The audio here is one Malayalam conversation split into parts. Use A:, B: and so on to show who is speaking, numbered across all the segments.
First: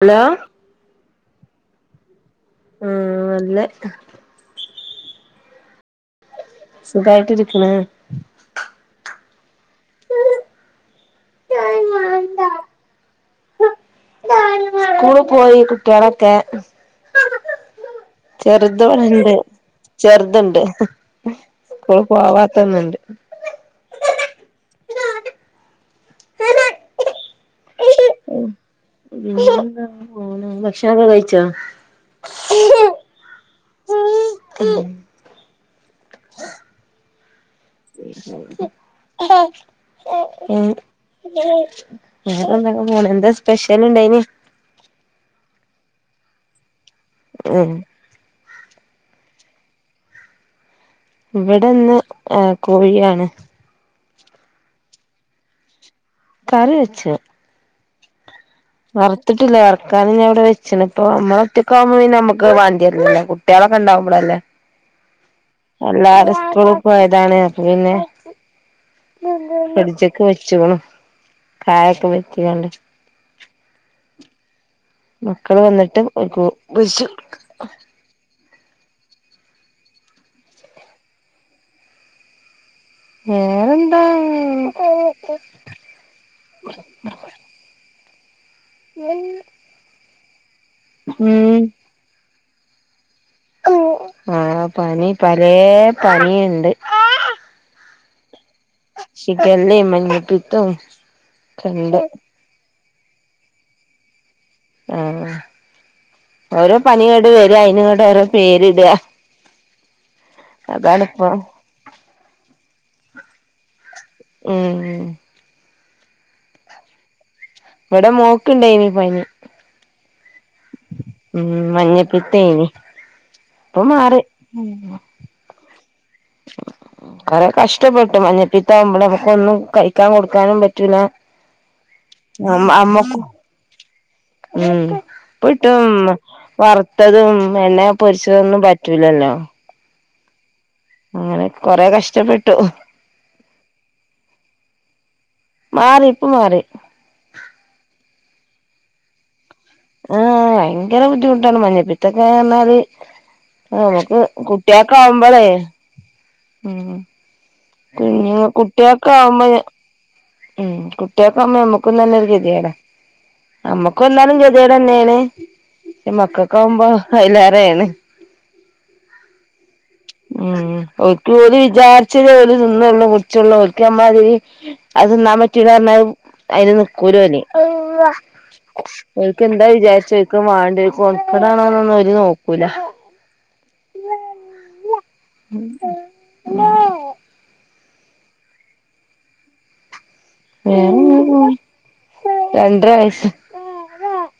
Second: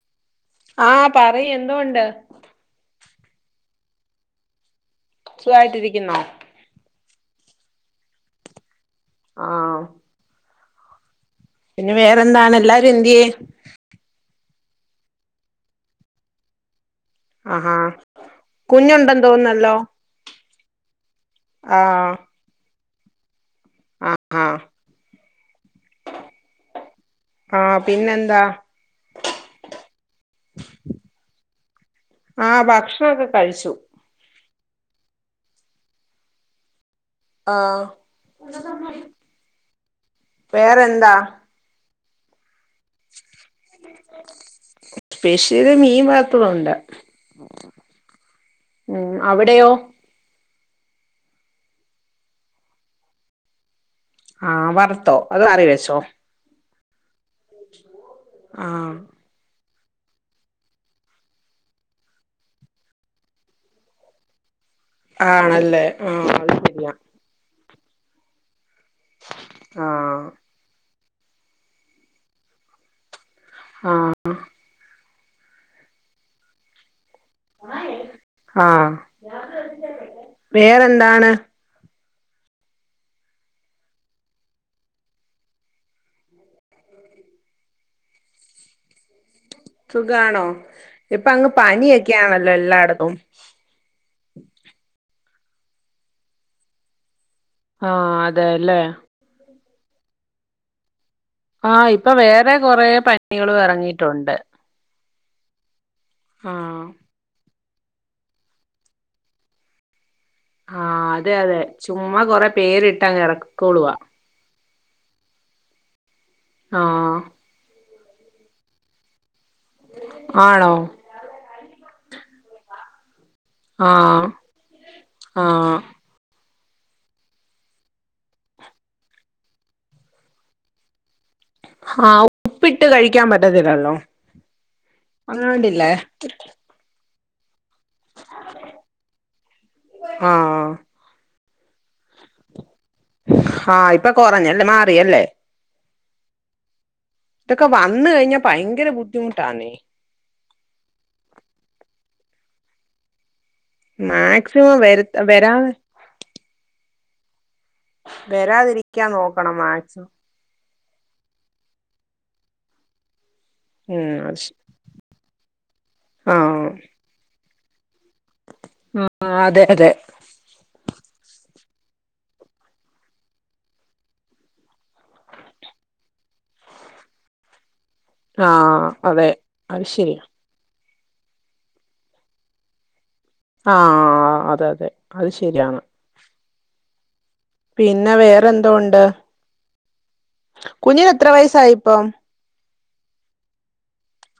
A: ഹലോ
B: ആഹ് പറീ എന്തുണ്ട്
A: നല്ലേ
B: സുഖായിട്ടിരിക്കുന്നോ
A: സുഖായിട്ടിരിക്ക്ണ്
B: ആഹ് പിന്നെ വേറെന്താണ് എല്ലാരും എന്ത്യേയെ
A: സ്കൂള് പോയി കുട്ട്യോളൊക്കെ
B: ആഹാ
A: ചെറുതവിടെ
B: കുഞ്ഞുണ്ടെന്ന്
A: ഇണ്ട്
B: തോന്നുന്നല്ലോ
A: ചെറ്ത്ണ്ട് സ്ക്കൂൾ
B: ആഹ്
A: പോവാത്തെന്ന്ണ്ട്
B: ആഹ് ആഹ് ആഹ് പിന്നെന്താ
A: ഭക്ഷണം ക്കെ കഴിച്ചോ
B: ആഹ് ഭക്ഷണൊക്കെ കഴിച്ചു
A: ക്ക്
B: ആഹ്
A: [unintelligible]
B: വേറെന്താ
A: വേറന്താ ങ്ങനെ പോണ് എന്താ സ്പെഷ്യൽ ഇണ്ടായി നെ
B: സ്പെഷ്യല് മീൻ വറുത്തതുണ്ട്
A: ഉം
B: ഉം അവിടെയോ
A: ഇവിടെ ഇന്ന് ആഹ് കോഴിയാണ്
B: ആഹ് വറുത്തോ അത് കറി വെച്ചോ
A: കറി വെച്ചു
B: ആഹ്
A: വറ് ത്ത്ട്ട്ല്ല വറക്കാന് ഞാ ഔടെ വെച്ച്ണ് ഇപ്പ നമ്മള ഒറ്റക്കാവുമ്പോ പിന്നെ നമ്മക്ക് വാണ്ടിയ ര് ല്ലല്ലോ കുട്ടിയൊളൊക്കെ ണ്ടാവുമ്പളല്ലേ
B: ആണല്ലേ ആഹ്
A: എല്ലാരു
B: അത്
A: സ്കൂള്
B: ശരിയാ
A: പോ താണ് അപ്പ പിന്നെ ഫിഡ്ജ് ക്ക്
B: ആഹ്
A: വെച്ച് ണ് കായക്കെ വെര്ട്ടിക്കാണ്ട്
B: ആഹ്
A: മക്കള് വന്നിട്ട് ഓൽക്ക് പെര്ച്ചൊട്ക്കാ
B: ആഹ് വേറെന്താണ്
A: വേറെന്താ കുക്ക മ
B: സുഖാണോ ഇപ്പ അങ്ങ് പനിയൊക്കെയാണല്ലോ എല്ലായിടത്തും
A: ആഹ് പനി പലേ പനിയുണ്ട്
B: ആഹ് അതെല്ലേ
A: ഷിഗല്ലേ മഞ്ഞപ്പിത്തോം
B: ആഹ് ഇപ്പൊ വേറെ കൊറെ പനികളും എറങ്ങിയിട്ടുണ്ട്
A: ഉം ഓരോ
B: ആഹ്
A: പനിങ്ങട് വെര ക അയിനിങ്ങട് ഓരോ പേരിടാ
B: ആഹ് അതെ അതെ ചുമ്മാ കൊറെ പേരിട്ടങ്ങറക്കിക്കോളുവാ
A: ഉം
B: ആഹ്
A: ഇവടെ മോക്ക്ണ്ടേയിനി പനി
B: ആണോ
A: ഉം മഞ്ഞപ്പിത്തേനി ഇപ്പൊ മാറി
B: ആഹ് ആഹ്
A: കൊറേ കഷ്ട്ടപ്പെട്ടു മഞ്ഞപ്പിത്താവുമ്പളെ നമ്മക്കൊന്നും കഴിക്കാൻ കൊടുക്കാനും പറ്റൂല
B: ആഹ്
A: അമ്മ
B: ഉപ്പിട്ട്
A: അമ്മക്കും
B: കഴിക്കാൻ പറ്റത്തില്ലല്ലോ
A: ഉം ഉപ്പിട്ടും
B: അങ്ങാണ്ടില്ലേ
A: വർ ട്ടതും എണ്ണേ പൊരിച്ചതൊന്നും പറ്റൂല്ലല്ലോ
B: ആഹ്
A: അങ്ങനെ കൊറെ കഷ്ട്ടപ്പെട്ട്
B: ആഹ് ഇപ്പ കൊറഞ്ഞല്ലേ മാറിയല്ലേ?
A: മാറി ഇപ്പം മാറി
B: ത്തൊക്കെ വന്ന് കഴിഞ്ഞാ ഭയങ്കര ബുദ്ധിമുട്ടാന്നെ
A: ഉം ഭയങ്കര ബുദ്ധിമുട്ടാണ് മഞ്ഞപ്പിത്തൊക്കെ പറഞ്ഞാല് ആഹ് നമ്മക്ക്
B: മാക്സിമം വരു
A: കുട്ട്യേക്കാവുമ്പളേ
B: വരാതെ
A: ഉം കുഞ്ഞുങ്ങ
B: വെരാതിരിക്കാൻ
A: കുട്ടികൾക്ക് ആവുമ്പോ
B: നോക്കണം മാക്സിമം
A: ഉം കുട്ട്യേക്കാവുമ്പോ നമ്മക്കും തന്നെ ഒരു ഗത്യേടാ അമ്മക്ക്
B: ഉം
A: വന്നാലും ഗത്യേട തന്നെയാണ് [unintelligible]
B: ആഹ്
A: മക്കക്കാവുമ്പോ അയ്ലേറെയാണ്
B: ആഹ് അതെ അതെ
A: ഉം ഓലിക്ക് ഓര് വിചാരിച്ചതെ ഓര് തിന്നൊള്ളൂ കുടിച്ചൊള്ളൂ ഓലിക്ക് നമ്മളമാതിരി അത് തിന്നാൻ പറ്റൂല പർഞ്ഞാ അയിന് നിക്കൂലോല്
B: ആഹ് അതെ
A: ഓര്ക്ക് എന്താ
B: അത് ശരിയാ
A: വിചാരിച്ചരിക്കും വാണ്ട കൊതക്കടാണോനൊന്നും ഓര് നോക്കൂല
B: ആഹ് അത അതെ അത് ശരിയാണ് പിന്നെ വേറെന്തോ ഒണ്ട് കുഞ്ഞിന് എത്ര വയസായിപ്പം
A: രണ്ടര വയസ്സ്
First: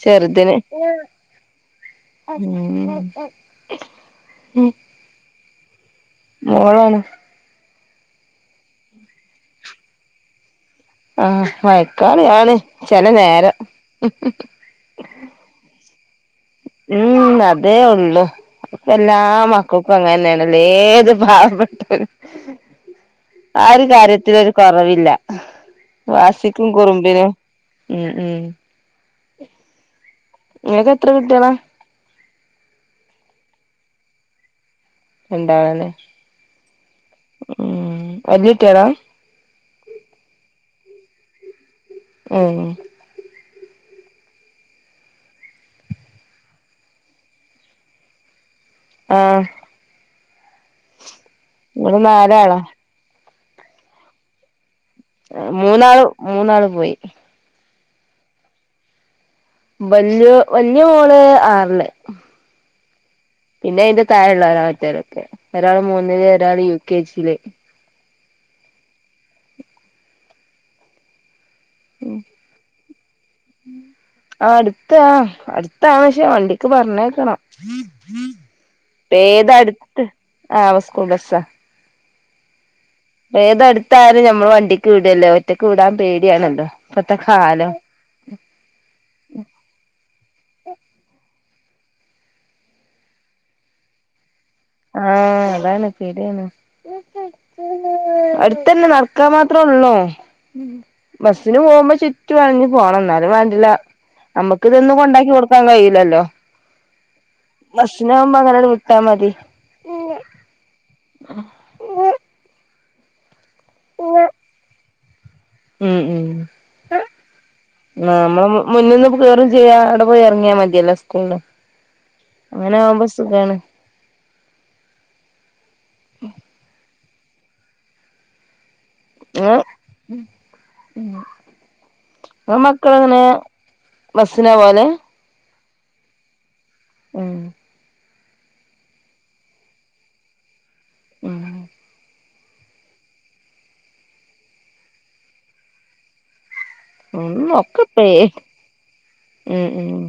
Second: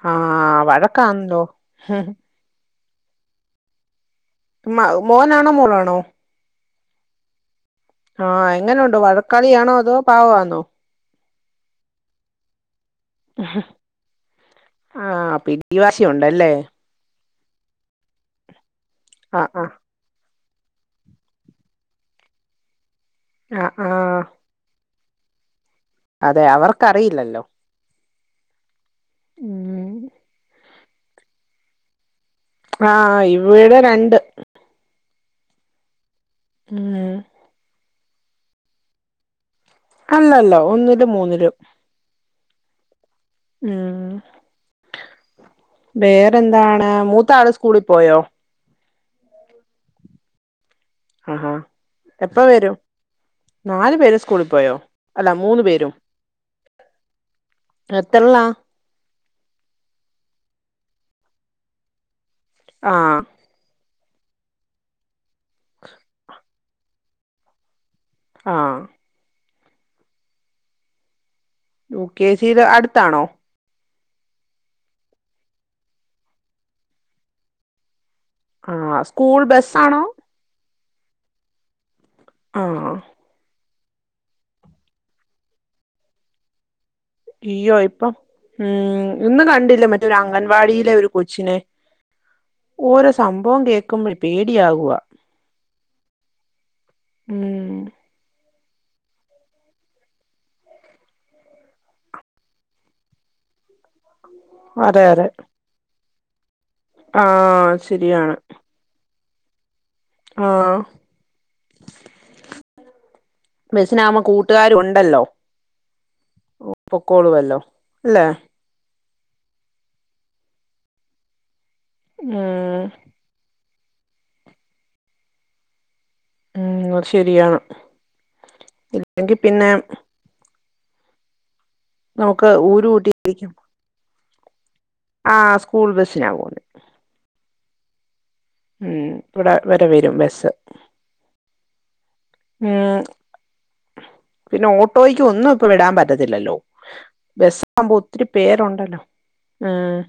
A: ചെറ്തിന്
B: ആഹ് വഴക്കാണല്ലോ
A: ഉം
B: മ മോനാണോ മോളാണോ
A: മോളാണ്
B: ആഹ് എങ്ങനെ ഒണ്ട് വഴക്കാളി ആണോ അതോ പാവവാന്നോ?
A: ആഹ് വഴക്കാളിയാണ് ചെല നേരം
B: ആഹ് പിടി വാശി ഒണ്ടല്ലേ?
A: ഉം അതേ ഒള്ളു ഇപ്പ എല്ലാ
B: ആഹ് ആഹ്
A: മക്കക്കു ഇപ്പങ്ങനെ ആണ്ല്ലേ ഏത് പാവപ്പെട്ട ആ
B: ആഹ്
A: ഒര് കാര്യ
B: ആഹ്
A: ത്തിലൊര് കൊറവില്ല
B: അതെ
A: വാശിക്കും കുറുമ്പിനും
B: അവർക്കറിയില്ലല്ലോ
A: ഉം ഉം
B: ഉം
A: ഇങ്ങക്ക് എത്ര കുട്ട്യേളാ?
B: ആഹ് ഇവിടെ രണ്ട്
A: രണ്ടാണ്
B: ആഹ്
A: ഉം വല്ല്യ കുട്ട്യോളാ?
B: അല്ലല്ല ഒന്നിലും മൂന്നിലും
A: ഉം
B: ഉം വേറെന്താണ് മൂത്താള് സ്കൂളി പോയോ
A: ആഹ്
B: ആഹാ
A: ഇവിടെ
B: എപ്പ
A: നാലാളാ
B: വരും നാല് പേര് സ്കൂളി പോയോ അല്ല മൂന്ന് പേരും
A: മൂന്നാളും മൂന്നാള് പോയി
B: എത്തർള
A: വല്യ വല്യ മോള് ആറില്
B: ആഹ
A: പിന്നെ അതിന്റെ താഴെള്ളേരാ മറ്റൊലൊക്കെ ഒരാൾ മൂന്നില് ഒരാള് യു കെ ജില്
B: ആ യൂ കെ ജില് അടുത്താണോ
A: ആ അട്ത്ത് ആ അട്ത്താ പക്ഷേ വണ്ടിക്ക് പറഞ്ഞേക്കണം
B: ആഹ് സ്കൂൾ
A: അടുത്ത്
B: ബസ്സാണോ
A: ആ സ്കൂൾ ബസ്സാ
B: ആഹ
A: ഏതട്ത്തായാലും ഞമ്മൾ വണ്ടിക്ക് വിടല്ലോ ഒറ്റക്ക് വിടാൻ പേടിയാണല്ലോ ഇപ്പത്തെ കാലം
B: ഇയ്യോ ഇപ്പം ഉം ഇന്ന് കണ്ടില്ലേ മറ്റൊരു അംഗൻവാടിയിലെ ഒരു കൊച്ചിനെ ഓരോ സംഭവം കേക്കുമ്പോയെ പേടിയാവും
A: ആഹ അതാണ് പേടിയാണ്
B: ഉം
A: അടുത്തന്നെ നട ക്ക മാത്രേള്ളൂ ബസിന് പോകുമ്പോ ചുറ്റു വളഞ്ഞ് പോണം എന്നാലും വേണ്ടില്ല നമ്മുക്ക് ഇതൊന്നും
B: അതെ അതെ
A: കൊണ്ടാക്കി കൊടുക്കാൻ കഴിയില്ലല്ലോ
B: ആഹ്
A: ബസിന്
B: ശരിയാണ്
A: ആവുമ്പോ അങ്ങനെ വിട്ട ട്ടാമതി
B: ആഹ ബസ്സിനാവുമ്പോ കൂട്ടുകാരും ഉണ്ടല്ലോ
A: ഉം ഉം
B: പൊക്കോളുവല്ലോ
A: ആ
B: അല്ലേ
A: നമ്മള മുന്ന്ന്ന് കയറും ചെയ്യ അവിടെ പോയി ഇറങ്ങിയാൽ മതിയല്ലേ സ്കൂളില് അങ്ങനെ
B: ഉം
A: ആകുമ്പോ സുഖാണ്
B: ഉം അത് ശരിയാണ് ഇല്ലെങ്കി
A: ഇങ്ങള്
B: പിന്നെ നമുക്ക്
A: ഇങ്ങളെ
B: ഊരു
A: മക്കൾ അങ്ങനെ ബസ്സിന പോവൽ
B: ആ സ്കൂൾ ബസിനാ പോവുന്നത്
A: ഉം
B: ഉം ഇവിടെ വരെ വരും ബസ്
A: ഉം
B: ഉം പിന്നെ ഓട്ടോയ്ക്ക് ഒന്നും ഇപ്പൊ വിടാൻ പറ്റത്തില്ലല്ലോ
A: ഒന്നും
B: ബസ്സ്
A: ഒക്കെ
B: ആകുമ്പോ
A: പേ
B: ഒത്തിരി പേരുണ്ടല്ലോ ഉം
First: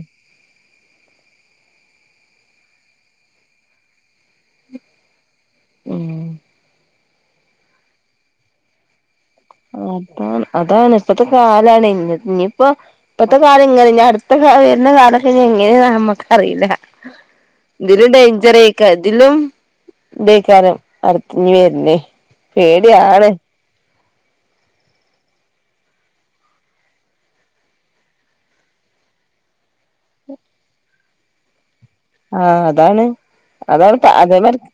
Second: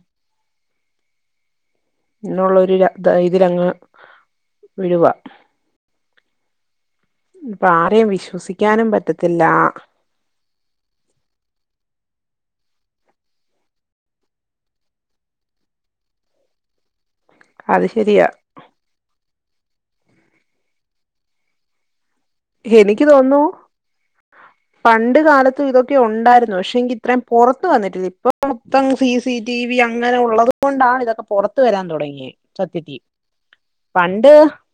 B: ന്നുള്ളൊരു ഇതിലങ്ങ് വിടുവാ
A: ഉം
B: ഇപ്പൊ ആരെയും വിശ്വസിക്കാനും പറ്റത്തില്ല
A: അതാണ് അതാണ് ഇപ്പത്തെ കാലാണ് ഇ ഇനിയിപ്പോ ഇപ്പത്തെ കാലം ഇങ്ങനെ ഇഞ്ഞ അടുത്ത കാലം വരുന്ന കാലം ക്കെ ഇഞെങ്ങനെയ നമ്മക്കറില്ല
B: അത്
A: ഇതിലും
B: ശരിയാ
A: ഡേഞ്ചറക്ക ഇതിലും ദേക്കാരം അടുത്തെ ഇഞ്ഞിവരുന്നേ
B: എനിക്ക് തോന്നുന്നു പണ്ട് കാലത്തും ഇതൊക്കെ ഉണ്ടായിരുന്നു പക്ഷെ എങ്കി ഇത്രയും പുറത്ത് വന്നിട്ടില്ല ഇപ്പ മൊത്തം സീ സി ടി വി അങ്ങനെ ഉള്ളത് കൊണ്ടാണ് ഇതൊക്കെ പുറത്ത് വരാൻ തുടങ്ങിയി യെ
A: ആഹ്
B: സത്യത്തി
A: അതാണ് അതാണ്
B: പണ്ട്
A: അതേമാതിരി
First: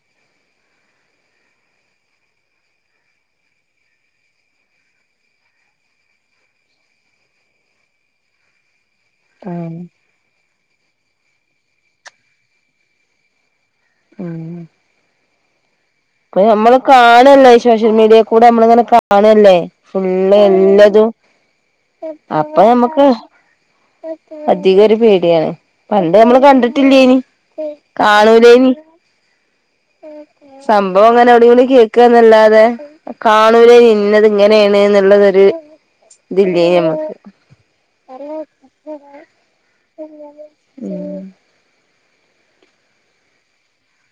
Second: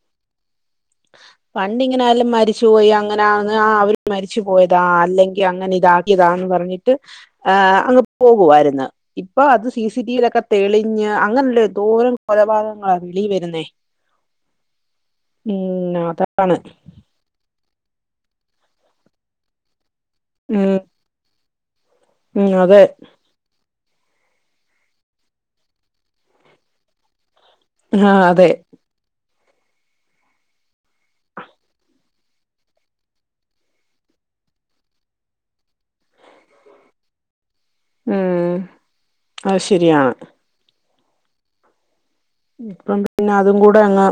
B: പണ്ടിങ്ങനെ ആലും മരി പോയി അങ്ങനെ ആന്ന് അവര് മരിച്ചു പോയതാ അല്ലെങ്കിൽ അങ്ങനെ ഇതാക്കിയതാന്ന് പറഞ്ഞിട്ട് ആ അങ്ങ് പോകുവായിരുന്നു ഇപ്പൊ അത്
A: ഉം
B: സിസി ടിവിയിലൊക്കെ തെളിഞ് അങ്ങനെയല്ലേ എന്തോരം കൊലപാതങ്ങളാ വെളി വരുന്നേ
A: ഉം
B: ഉം ന
A: ഇപ്പം നമ്മള് കാണല്ലേ ഈ ശോഷ്യൽ മീഡിയെകൂടെ നമ്മളിങ്ങനെ കാണല്ലേ ഫുള്ള്
B: ഉം
A: എല്ലതും.
B: ഉം
A: അപ്പം
B: അതെ
A: ഞമ്മക്ക് അധികൊര് പേടിയാണ്. പണ്ട് നമ്മള് കണ്ടിട്ടില്ലേനി
B: ആ അതെ
A: കാണൂലേനി. സംഭവം ഇങ്ങനെ അവ്ടിംബടീം കേക്കാന്നല്ലാതെ. കാണൂല്ലേനി. ഇന്നത് ഇങ്ങനേണ് ന്നുള്ളതൊര് ഇത് ഇല്ലേനി ഞമ്മക്ക്.
B: ഉം അത് ശരിയാണ്
A: ഉം
B: ഇപ്പം പിന്നെ അതും കൂടെ അങ്ങ്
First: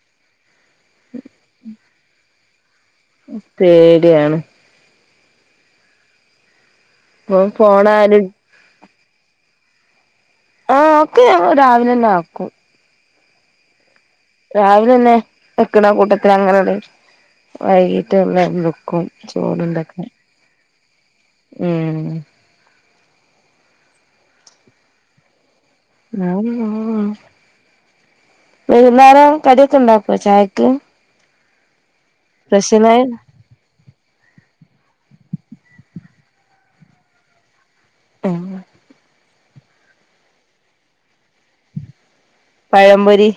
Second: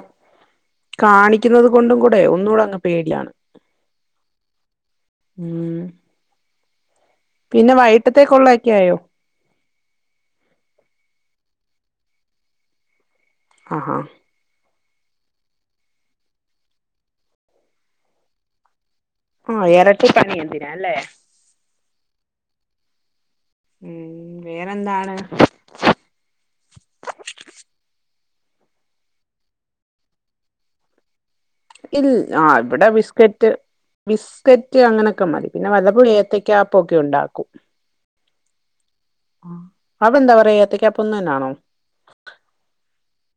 B: കാണിക്കുന്നത് കൊണ്ടും കൂടെ ഒന്നൂടെ അങ്ങ് പേടിയാണ്
A: പേടിയാണ്.
B: ഉം
A: ഇപ്പൊ
B: പിന്നെ
A: ഫോണാരും
B: വൈകിട്ടത്തേക്കുള്ളയൊക്കെ ആയോ?
A: ആഹ് ഒക്കെ ഞാൻ രാവിലെന്നെ ആക്കും.
B: ആഹാ.
A: രാവിലെന്നെ വെക്ക്ണ കൂട്ടത്തിലങ്ങനട് വൈകീട്ട്ള്ളതും വെക്കും.
B: ആഹ്
A: ചോറുണ്ടാക്കാൻ
B: എരട്ടി പണി എന്തിനാ അല്ലേ
A: ഉം
B: ഉം വേറെന്താണ്?
A: വൈന്നേരം കട്യൊക്കെണ്ടാക്കോ ചായക്ക്?
B: ഇൽ ആഹ് ഇബടെ
A: സ്പെഷ്യലായി
B: ബിസ്കറ്റ് ബിസ്കറ്റ് അങ്ങനെയൊക്കെ മതി. പിന്നെ വല്ലപ്പോഴും ഏത്തക്ക്യാപ്പൊക്കെ ഉണ്ടാക്കും.
A: ഏഹ്
B: ആഹ്. അവിടെന്താ പറയാ, ഏത്തക്കാപ്പംന്ന് ന്നാണോ?
A: പഴംപൊരി.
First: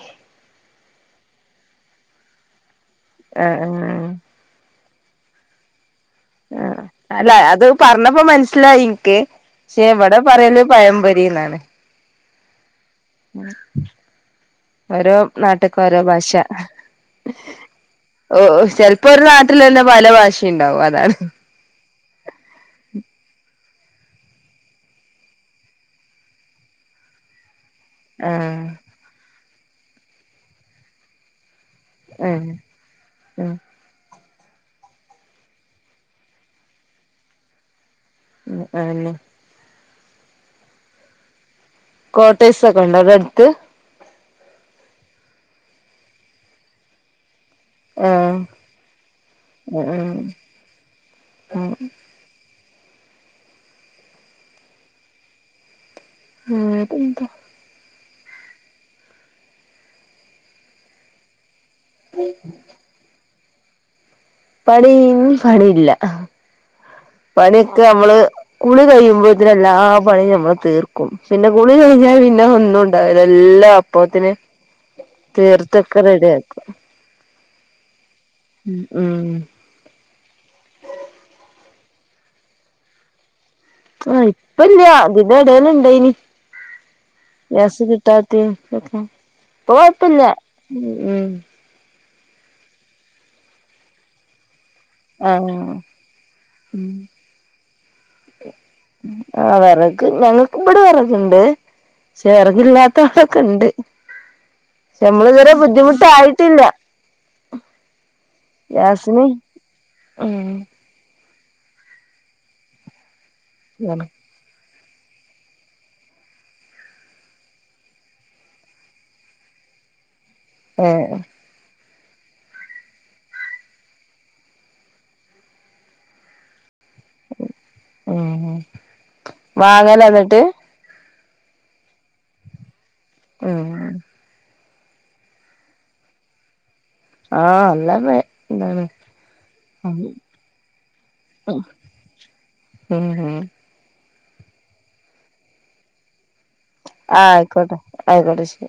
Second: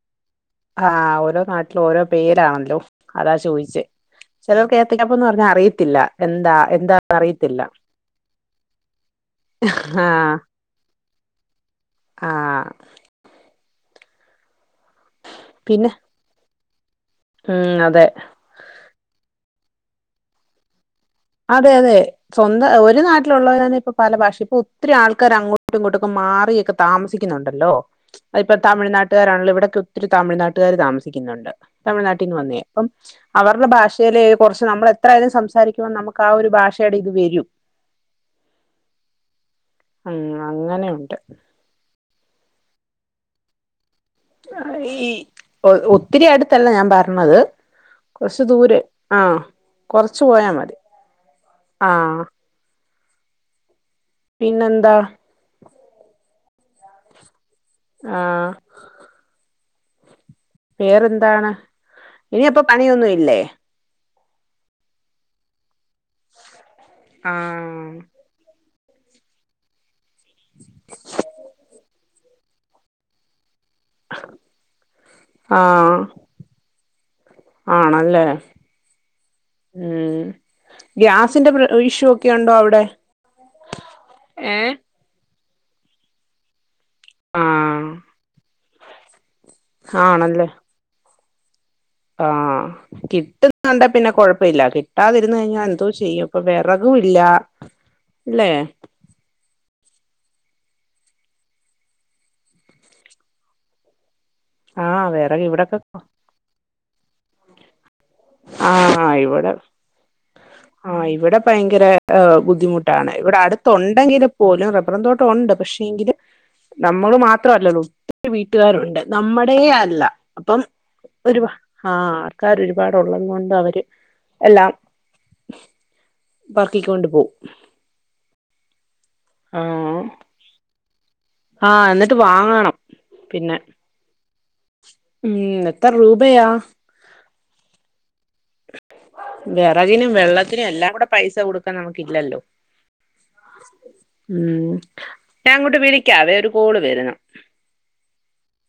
B: ആഹ് ഓരോ നാട്ടിലും ഓരോ പേരാണല്ലോ അതാ
A: ആഹ്
B: ചോയ്ച്ചേ
A: ആഹ്
B: ചെലോർക്ക് ഏത്തക്കാപ്പംന്ന് പറഞ്ഞാ അറിയത്തില്ല. എന്താ
A: ആഹ്
B: എന്താന്ന്
A: അല്ല
B: അറിയത്തില്ല
A: അതഹ് പറഞ്ഞപ്പം മൻസ്സിലായി ഇൻക്ക്. പക്ഷെ ഇവടെ
B: ആഹ്
A: പറയല് പഴംപൊരീന്നാണ്.
B: ആഹ്
A: ഉം ഓരോ നാട്ട്ക്ക്
B: പിന്നെ
A: ഓരോ ഭാഷ
B: ഉം അതെ
A: ഒഒഹ് ചെൽപ്പൊരു നാട്ടിലെന്നെ പല ഭാഷീണ്ടാവും അതാണ്.
B: അതെയതെ. സ്വന്ത ഒരു നാട്ടിലുള്ളവരാന്നെ ഇപ്പൊ പല ഭാഷ. ഇപ്പൊ ഒത്തിരി ആൾക്കാർ അങ്ങോട്ടും ഇങ്ങോട്ടു ഒക്കെ മാറിയൊക്കെ താമസിക്കുന്നുണ്ടല്ലോ.
A: ആ
B: ആഹ് യിപ്പൊ തമിഴ്നാട്ടുകാരാണല്ലോ, ഇവിടൊക്കെ ഒത്തിരി തമിഴ്നാട്ടുകാര് താമസിക്കുന്നുണ്ട്.
A: ആ
B: തമിഴ്നാട്ടിന്ന് വന്നെയാ. അപ്പം
A: ആ
B: അവർടെ ഭാഷയില് കൊറച്ച് നമ്മൾ എത്രായാലും സംസാരിക്കുമ്പോ നമു ക്കാ ആ ഒരു ഭാഷയുടെ ഇത് വെരും.
A: ഉം അതന്നെ.
B: ഉം അങ്ങനെയുണ്ട്.
A: കോട്ടേഴ്സൊക്കെ ണ്ടോ അവ്ടെ അട്ത്ത്?
B: ഈ ഒ ഒത്തിരി അടുത്തല്ല ഞാൻ പർഞത്.
A: ആ
B: കൊറച്ച് ദൂരെ. ആഹ്.
A: ആ
B: കൊറച്ച് പോയാ മതി.
A: ആ
B: ആഹ്. പിന്നെന്താ?
A: വേറെന്താ.
B: ആഹ്. വേറെന്താണ്? ഇനിയപ്പ പണിയൊന്നും ഇല്ലേ?
A: പണി, ഇ ഞ്ഞ് പണില്ല. പണിയൊക്കെ
B: ആഹ്
A: നമ്മള് കുളി കഴിയുമ്പോത്തിന് എല്ലാം പണിം നമ്മള് തീർക്കും. പിന്നെ കുളി കഴിഞ്ഞാ പിന്നെ ഒന്നും ണ്ടാവൂല. എല്ലാം അപ്പോത്തിന് തീർത്തൊക്കെ
B: ആഹ്
A: റെഡി ആക്കും.
B: ആണല്ലേ. ഉം. ഗ്യാസിന്റെ പ്ര ഇഷ്യൂ ഒക്കെ ഉണ്ടോ അവിടെ?
A: ആഹ് ഇപ്പ
B: ഏഹ്
A: ഇല്ലാ ഇതിനെടേല് ഇണ്ടേയിനി ഗ്യാസ്
B: ആഹ്
A: കിട്ടാത്തെയും ഒക്കെ- ഓഹ് ഇപ്പോ ഇല്ല
B: ആണല്ലേ
A: ഉം
B: ആഹ് കിട്ടുന്നുണ്ടേ പിന്നെ കൊഴപ്പില്ല കി ആ കിട്ടാതിരുന്നു കഴിഞ്ഞാൽ
A: ആഹ്
B: എന്തോ ചെയ്യും ഇപ്പൊ വെറകുംയില്ലയില്ലേ
A: ആ വെറക്ക് ഞങ്ങൾക്ക് ഇവിടെ വെറക് ഇണ്ട് ഇച്ചിരി വെറക് ഇല്ലാത്ത ആള് ഒക്കെയിണ്ട്
B: ആഹ്
A: നമ്മള്
B: വിറക്
A: ഇതുവരേം
B: ഇവിടൊക്കെ
A: ബുദ്ധിമുട്ടായിട്ടില്ല
B: ആഹ്
A: ഗ്യാസിന്
B: ഇവിടെ
A: ഉം
B: ആഹ് ഇവിടെ ഭയങ്കര ബുദ്ധിമുട്ടാണ് ഇവിടെ അടുത്തുണ്ടെങ്കിലും- പോലും റബ്ബറ് തോട്ടം ഒണ്ട് പക്ഷേയെങ്കിലും- നമ്മള് മാത്രമല്ല അത് ഒത്തിരി വീട്ടുകാരുണ്ട് നമ്മടേയല്ല അപ്പം
A: ഏഹ്
B: ഒരുവ ആർക്കറിയും ഒരുപാടുള്ളത് കൊണ്ട് അവര് എല്ലാം പർക്കികോണ്ട് പോവും
A: ഉം ഉം ഉം വാങ്ങാല
B: ആഹ്
A: എന്നിട്ട്
B: ആഹ് എന്നിട്ട് വാങ്ങണം പിന്നെ
A: ഉം
B: ഉം എത്ര രൂപയാ
A: ആഹ് എല്ലാം വെ എന്താണ് ഉം
B: വെറകിനും വെള്ളത്തിനും എല്ലാം കൂടെ പൈസ കൊടുക്കാൻ നമുക്ക് ഇല്ലല്ലോ
A: ഉം
B: ഉം ഞാൻ അങ്ങോട്ട് വിളിക്കാവെ ഒരു കോള് വരന്നു
A: ആയിക്കോട്ടെ അയിക്കോട്ടെ ശരി